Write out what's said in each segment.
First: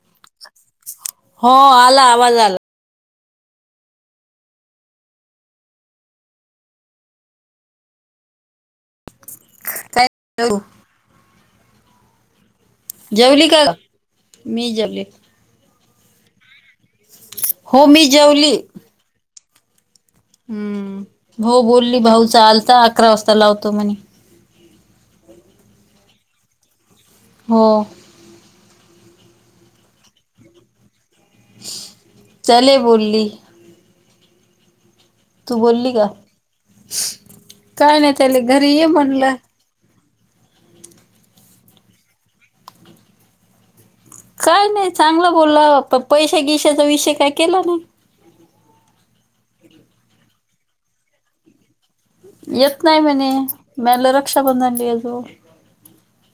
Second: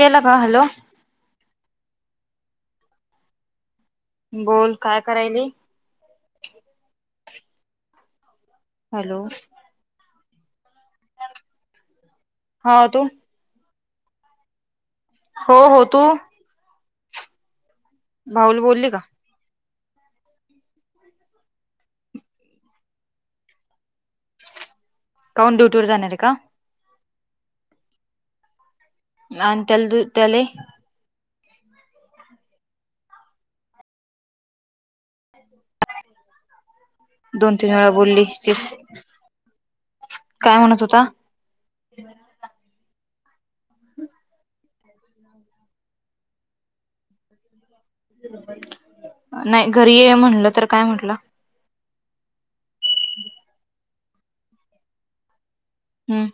गेला का? हॅलोऽ हो आला आवाज आला. बोल, काय करायली? हॅलो! काय करू? हां तो जेवली का? मी जेवले. हो हो तू? हो मी जेवली. भाऊल बोलली का हम्म हो बोलली भाऊचा आलता अकरा वाजता लावतो म्हणे. काहून ड्युटीवर जाणारय का? हो. आण तेल दु त्याले? त्याले बोलली. तू बोलली का, दोन तीन वेळा काय नाही बोलली त्याला घरी ये म्हणलं. काय म्हणत होता? [inaudible] काय नाही चांगलं बोलला पण पैशा घिशाचा विषय काय केला नाही? नाही घरी ये म्हणलं तर काय म्हटला? येत नाय म्हणे, म्या म्हणल रक्षाबंधनला ये जो. हम्म.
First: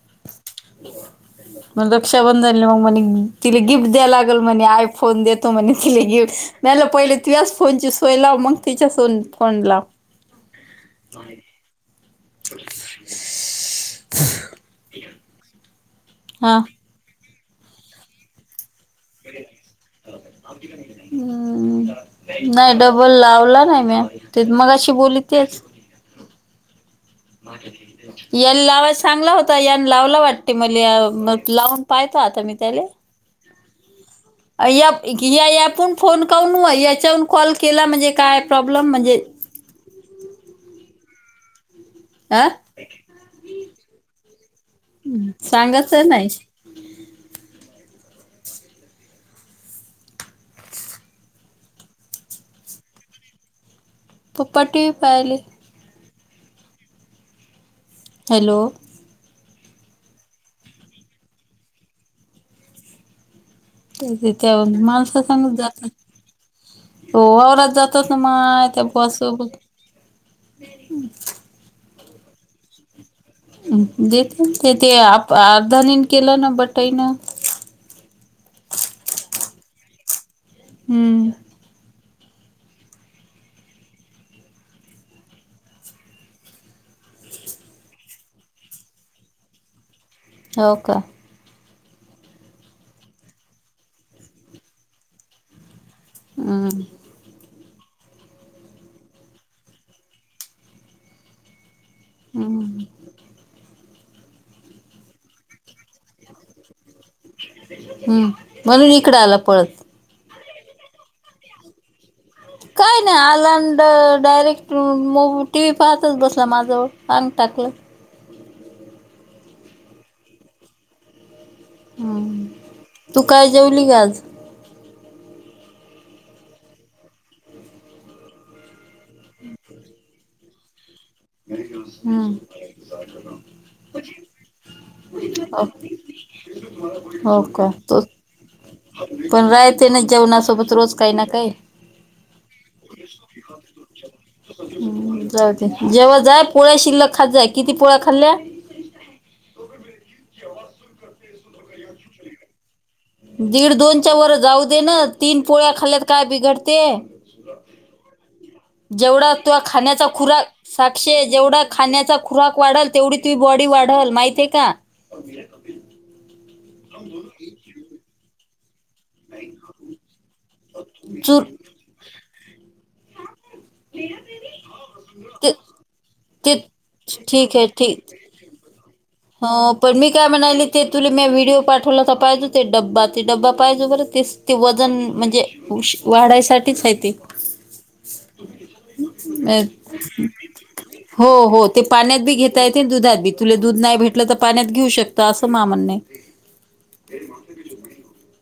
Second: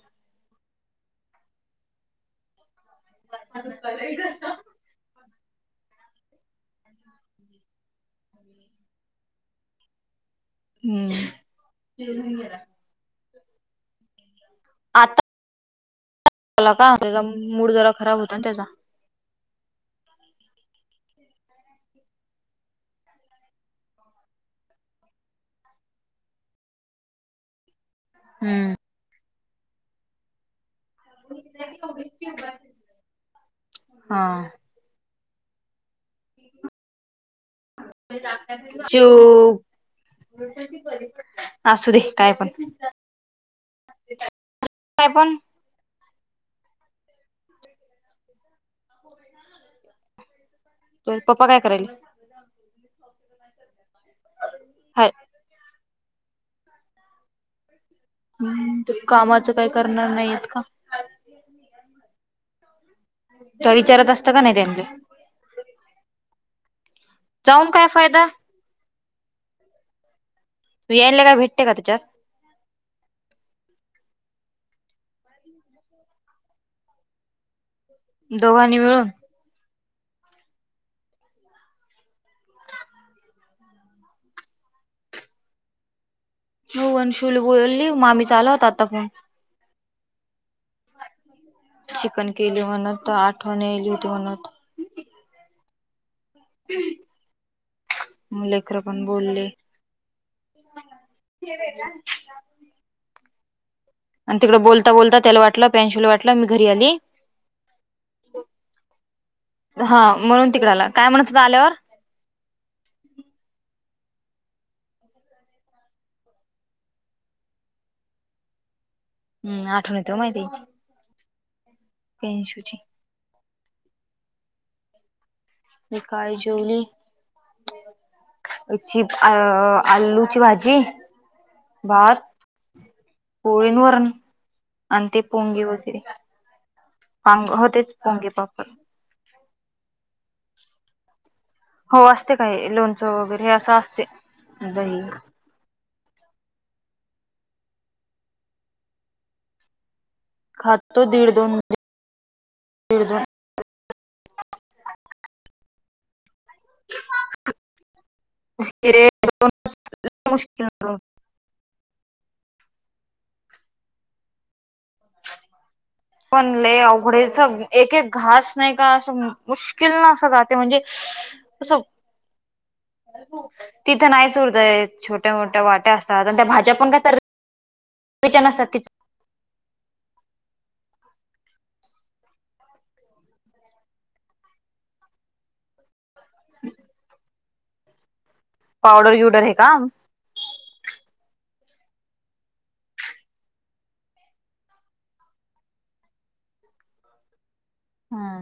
मग रक्षाबंधनला मग म्हणे तिला गिफ्ट द्याय लागल म्हणे आय फोन देतो म्हणे तिला गिफ्ट म्या म्हणल पहिले तुझ्याच फोनची सोय लाव मग तिच्या सोन फोन लाव. [inaudible] तेल घेऊन गेला. [inaudible] आता [unintelligible] हा काय होतय ग मूड जरा खराब होता ना त्याचा. [inaudible] हम्म. नाही डबल लावला नाही म्या ते मगाशी बोलली तेच. यल हम्म लावा चांगला होता यान लावला वाटते मल्या मग लावून पाहयतो मी आता त्याले. हा या या यापून फोन काऊन याच्या ऊन कॉल केला म्हणजे काय प्रॉब्लेम चिव म्हणजे? [unintelligible] असू दे काय पण? हा सांगत नाय. [inaudible] होय पप्पा काय करायले? [inaudible] पप्पा टी व्ही हाय पाहायले. हॅलो! कामाचं काय करणार नाहीयेत का? त्वा विचा त्या माणसा संगच जात. हो वावरात जाऊन काय जातोस ना फायदा माय त्या [unintelligible] यायला काय भेटतय का त्याच्यात? देतेन ते ते आप धनीन केलं ना बटाईनं. दोघांनी मिळून? हम्म. शीव, वनशुली बोलली मामीचा आला होता आता फोन. हो का. चिकन केल म्हणत होत आठवण यायली होती म्हणत हम्म. मु लेकर पण बोलले. हम्म आणि तिकडं बोलता बोलता त्याला वाटलं प्रियाशु ला वाटलं मी घरी आली. हम्म म्हणून इकडे आला पळत. हा म्हणून तिकड काय म्हणत होता आल्यावर. काय नाही आलांन डायरेक्ट मो टी व्ही पाहतच बसला माझं जवळ आंग टाकीत. हम् आठवण येत मायतीची. हम्म प्रीयानशूची. तू काय जेवली का आज. मी काय जेवली. ही या अ आलूची भाजी. भात हम्म पोळी आणि वरण आणि ते पोंगे वगैरे होव हो पांग का होतेच पोंगे पापड पण राहते ना जेवणासोबत रोज काही ना काही. हो असते काय लोणचं वगैरे हे असं असते. दही हम्म जाऊदे जेवात जाय पोळ्या शिल्लक खात जाय, किती पोळ्या खाल्ल्या? खाततो दीड दोन म दीड दोन. दीड दोनच्या वर जाऊ दे ना तीन पोळ्या खाल्त काय बिघडते. ते ते जेवढा तु खाण्याचा खुरा मुश्किल दोन. साक्षे जेवढा खाण्याचा खुराक वाढल तेवढी तु बॉडी वाढल माहितीे का. [inaudible] पण लय अवघडेच एक एक घास नाही का. मुश्किलीन अस जातंय जे म्हणजे चूर अस. तिथं नाहीच उरतंय छोट्या ते मोठ्या वाट्या असतात आणि त्या ते भाज्या पण कायत ठीक आहे ठीक. विच नसतात. [inaudible] हो पण मी काय म्हणाले ते तुला मी व्हिडिओ पाठवला तर पाहिजे ते ड्बा ते ड्बा पाहिजे बरं तेच. ते वजन म्हणजे वाढायसाठीच आहे ते. पावडर गिवडर हे का [inaudible] हो हो ते पाण्यात बी घेता येते दुधात बी तुला दूध नाही भेट तर पाण्यात घेऊ शकत अस मा म्हण. हा.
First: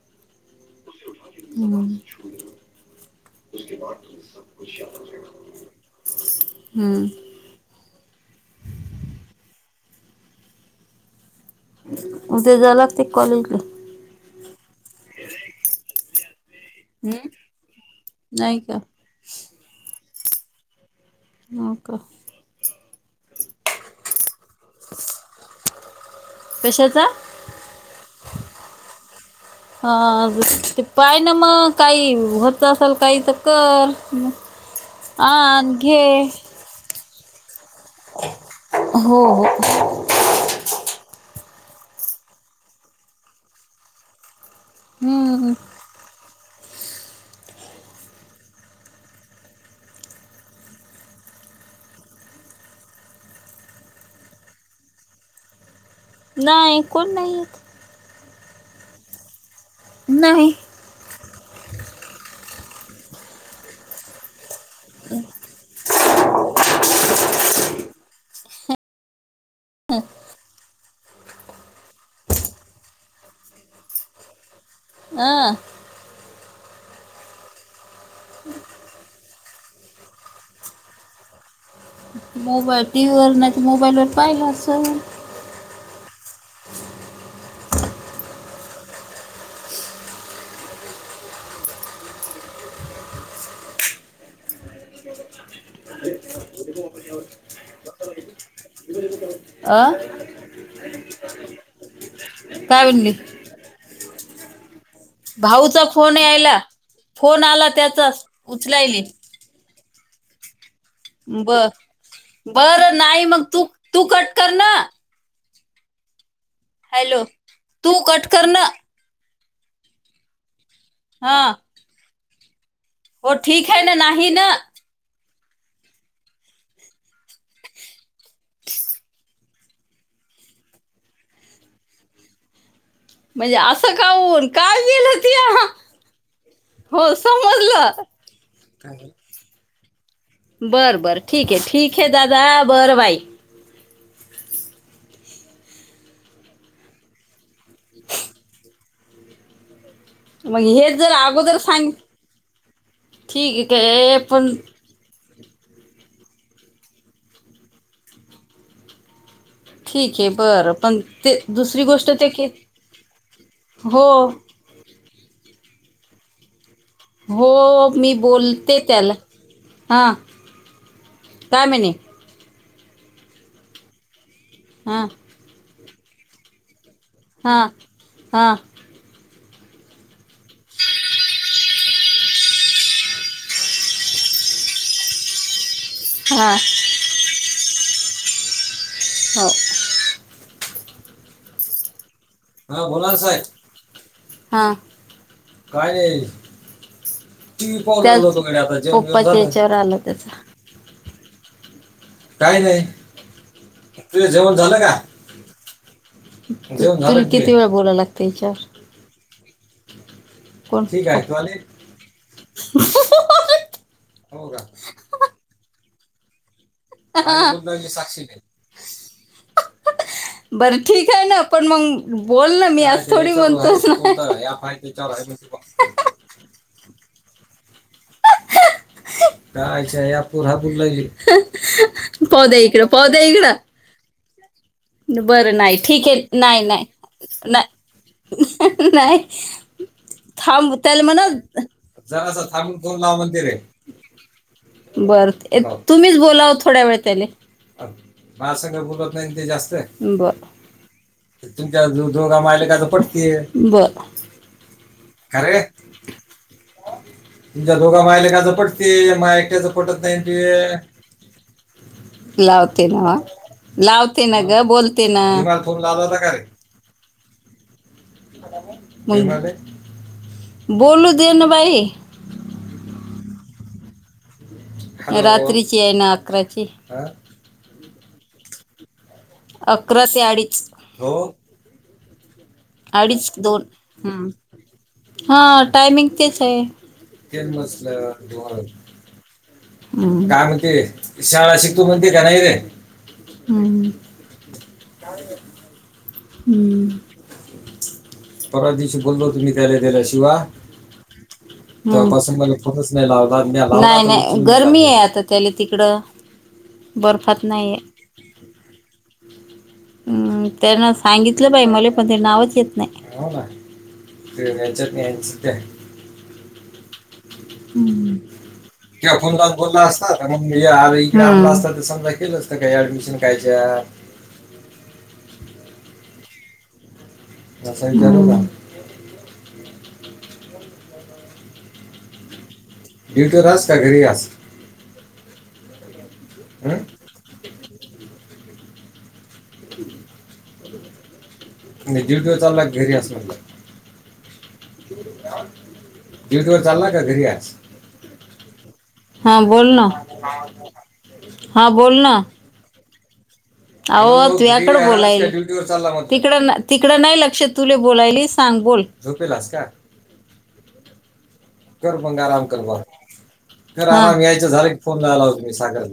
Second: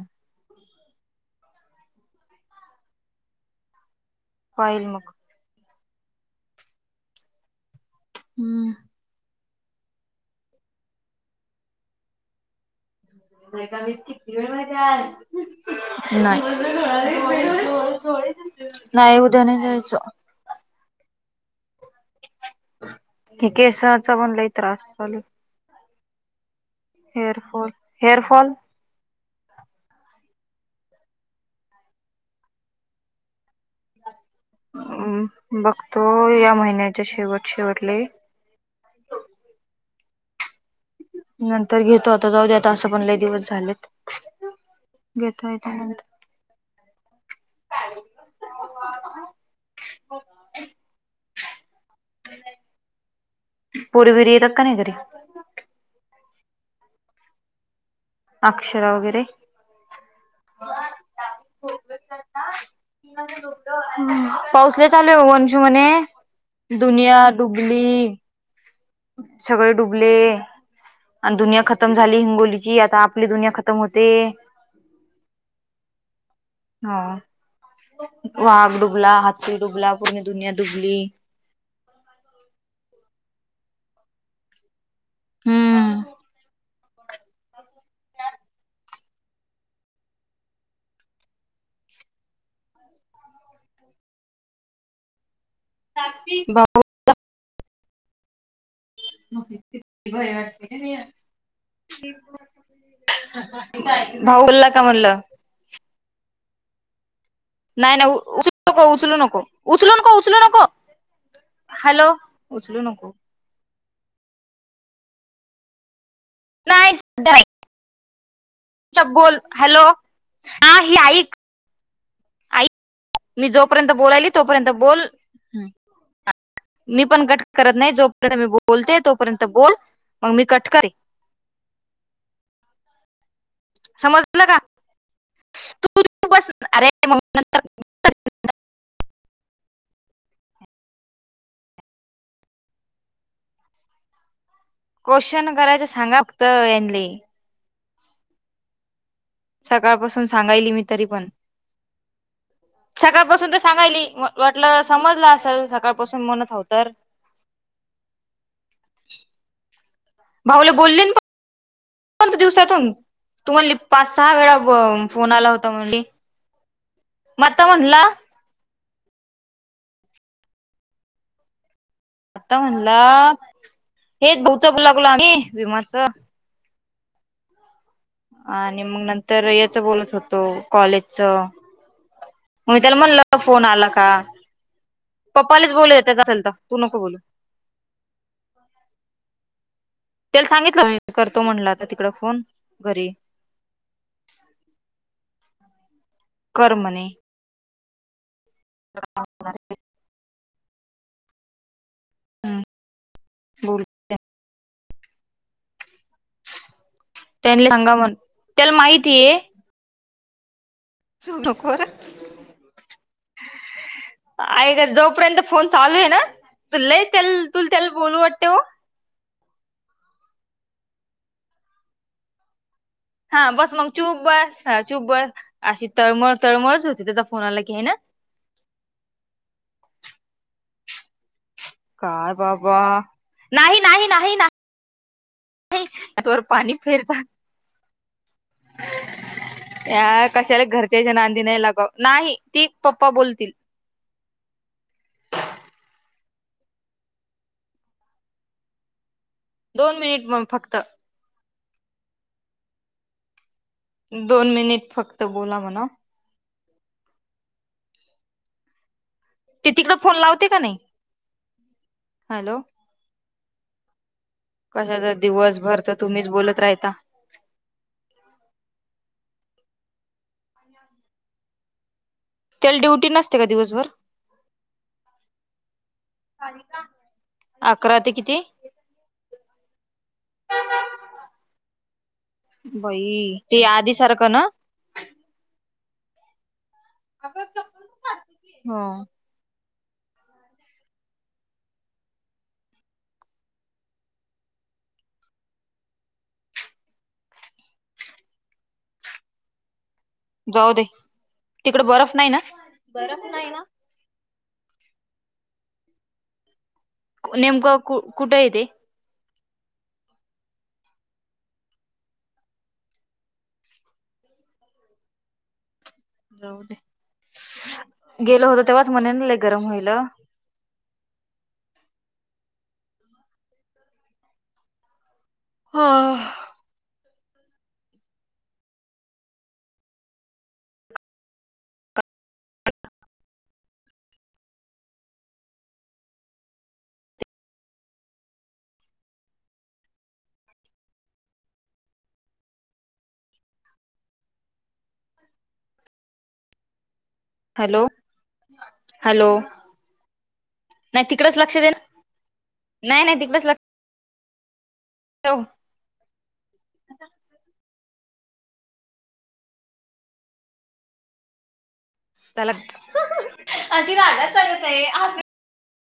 हम्म. [inaudible] कोलमुख [inaudible] हम्म. हम्म. उद्या झाला. [inaudible] नाही. हम्म नाही का [inaudible] नाही उद्या नाही जायचं. हो का. हे केसचा पण लाय त्रास होता. कशाचा? Hair fall hair fall. हा ते पाय ना मग काही व्हतं असेल काही तर कर. अम्म आण बघतो घे. या महिन्याच्या शेवट शेवटले. हो हो. नंतर घेतो आता जाऊ दे आता असं पण लय दिवस झालेत. हम्म घेतोय त्यानंतर पोर घरी येतात का नय कधी? नाय कोण नाय येत. अक्षर वगैरे. नाही. पाऊस लय चालू ओ वन जूने दुनिया डुबली. सगळे डुबले आणि दुनिया खतम झाली हिंगोलीची आता आप ली दुनिया खतम होते. अ हा वागडुक म्हणलं हा हाती डुबला पुर्णी दुनिया दुबली. मोबाईल टी व्ही वर नाही तर मोबाईल वर पाहिला असं. हम्म. [unintelligible] अ [unintelligible] काय म्हणाली? भाऊ बोलला का म्हणलं? भाऊचा फोन यायला फोन आला त्याचाच उचलायले. उचलून नको उचलू नको. ब हॅलो उचलू बरं नको नाही मग तू तू कट कर ना. नाही हॅलो! तू कटकर ना. च बोल हॅलो आ ही आईक. हा हो मी ठीक आहे जोपर्यंत ना नाही बोलायली ना तोपर्यंत बोल. मी पण कट करत नाही जोपर्यंत मी बोलते तोपर्यंत त बोल मग मी कट करेन. म्हणजे असं समजलं काऊन? का काय केलं ती हा? तू बस अरे मग होस नंतर सजलं. बरं बरं ठीक ठिक हे दादा बरं बाई. क्वेश्चन करायच सांगा फक्त याणले. [inaudible] सकाळपासून सून मग सांगाली मी हे तरी जर पण अगोदर सांग सकाळपासून त ठीक सांगायली आहे वा पण वाटलंस समजलं असेल सकाळपासून म्हणत हावतर? ठीक आहे भाऊला बरं पण बोलली ते दुसरी गोष्ट ते पण के दिवसातून तुम्हाला हो पाच सहा वेळा फो फोन आला होता म्हणली. मग हो आता म्हणला मी बोलते त्याला. हा काय म्हणे? आता म्हणला हेच [inaudible] हा लागलो आम्ही विमाचं हा हा! आणि मग नंतर याचं बोलत होतो कॉलेजचं. मग त्याला म्हणलं फोन आला का? पप्पालेच बोलूदे त्याच असेल तर, हा तू नको बोलू. हो [inaudible] त्याला सांगितलं मी, करतो म्हटलं आता तिकड फोन. हा बोला घरी ना साहेब, हा काय नाय. कर म्हणे. पप्पा त्याच्यावर आला त्याचा [inaudible] काही नाही, बोल तुझे जेवण झालं का? जेवण झालं. किती वेळा त्यांनी सांगा बोलायला म्हण लागत विचार. त्याला माहितीय कोण ठीक आहे तू आली [unintelligible] ऐ का जोपर्यंत फोन चालू आहे ना लय त्याला चुलत्याला बोलू वाटते हो. बर ठीक आहे ना, पण मंग बोल ना मी अस थोडी हा बस बोलतोस मग चूप बस हा चूप बस अशी [inaudible] तळमळ, तळमळच, होती त्याच्या फोनाला की आहे ना. कायच [inaudible] [unintelligible] काय दया बाबा इकडं नाही नाही नाही ना बरं नाही ठीक आहे, नाही पाणी नाही फिरतात नाही नाही,, या कशाला थांब त्याला घरच्याच्या म्हणा, नांदी नाही लागाव नाही जरास ती थांबून फोन पप्पा लाव म्हणते बोलतील रे. बर, तुम्हीच बोला ओ थोड्या वेळ त्याले. माझ संग बोलत नाही, ते जास्त दोन मिनिट बर, मग फक्त तुमच्या दोघा मायलेकच पटतेय. बर दोन मिनिट फक्त बोला खरे म्हणाव. तुमच्या दोघा मायलेकच पटतंय, माय ते तिकडे फोन लावते का नाही हॅलो [unintelligible] ना, लावते ना ग बोलते कशाचा ना. दिवसभर तर [unintelligible] [unintelligible] बोलू देन बाई, त्याला ड्युटी नसते का दिवसभर? रात्रीची आहे ना, अकराची. अकरा ते किती? अकरा ते अडीच. हो बाई अडीच- ते दोन, आधी सारखं हम ना हा टायमिंग तेच आहे. हो ह, काय म्हणते शाळा शिकतो म्हणते का नाही रे? [unintelligible] [unintelligible] हम, परवा दिवशी बोललो होतो. मी त्याला दिल्या शिव्या, जाऊ दे तिकडे बर्फ नाही तेव्हापासून ना मला फोनच नाही बरफ लावला ना म्या लावला, नाहीं- नाही गरमी आहे आता त्याला तिकडं, बर्फात नाहीय. नेमकं कु कुठं आहे ते हम्, त्यांना सांगितलं बाई मले पण ते नावच येत नाही, हो ना. ते याच्यात नाहीच त्या जाऊ दे. [inaudible] ह गेलो होतो तेव्हाच म्हणे त्या ना फोन लय लावून गरम बोला होईल असता. कार अर इ [unintelligible] असता तर समजा केलं असतं का ऍडमिशन कायच्या हां [unintelligible] ड्युटीवर आहेस का घरी आहेस. अं नाही ड्युटीवर चाला का घरी आहेस म्हणल? ड्युटी वर चाला का घरी हाय? हॅलो हॅलो बोल ना नाही तिकडच लक्ष हा दे ना. नाही नाही तिकडेच लक्ष आओ तूयाकड बोलाय तिकड तिकड नाही लक्ष तुले बोलायली सांग बोल. [inaudible] त्याला अशी रागात सांगत आहे हां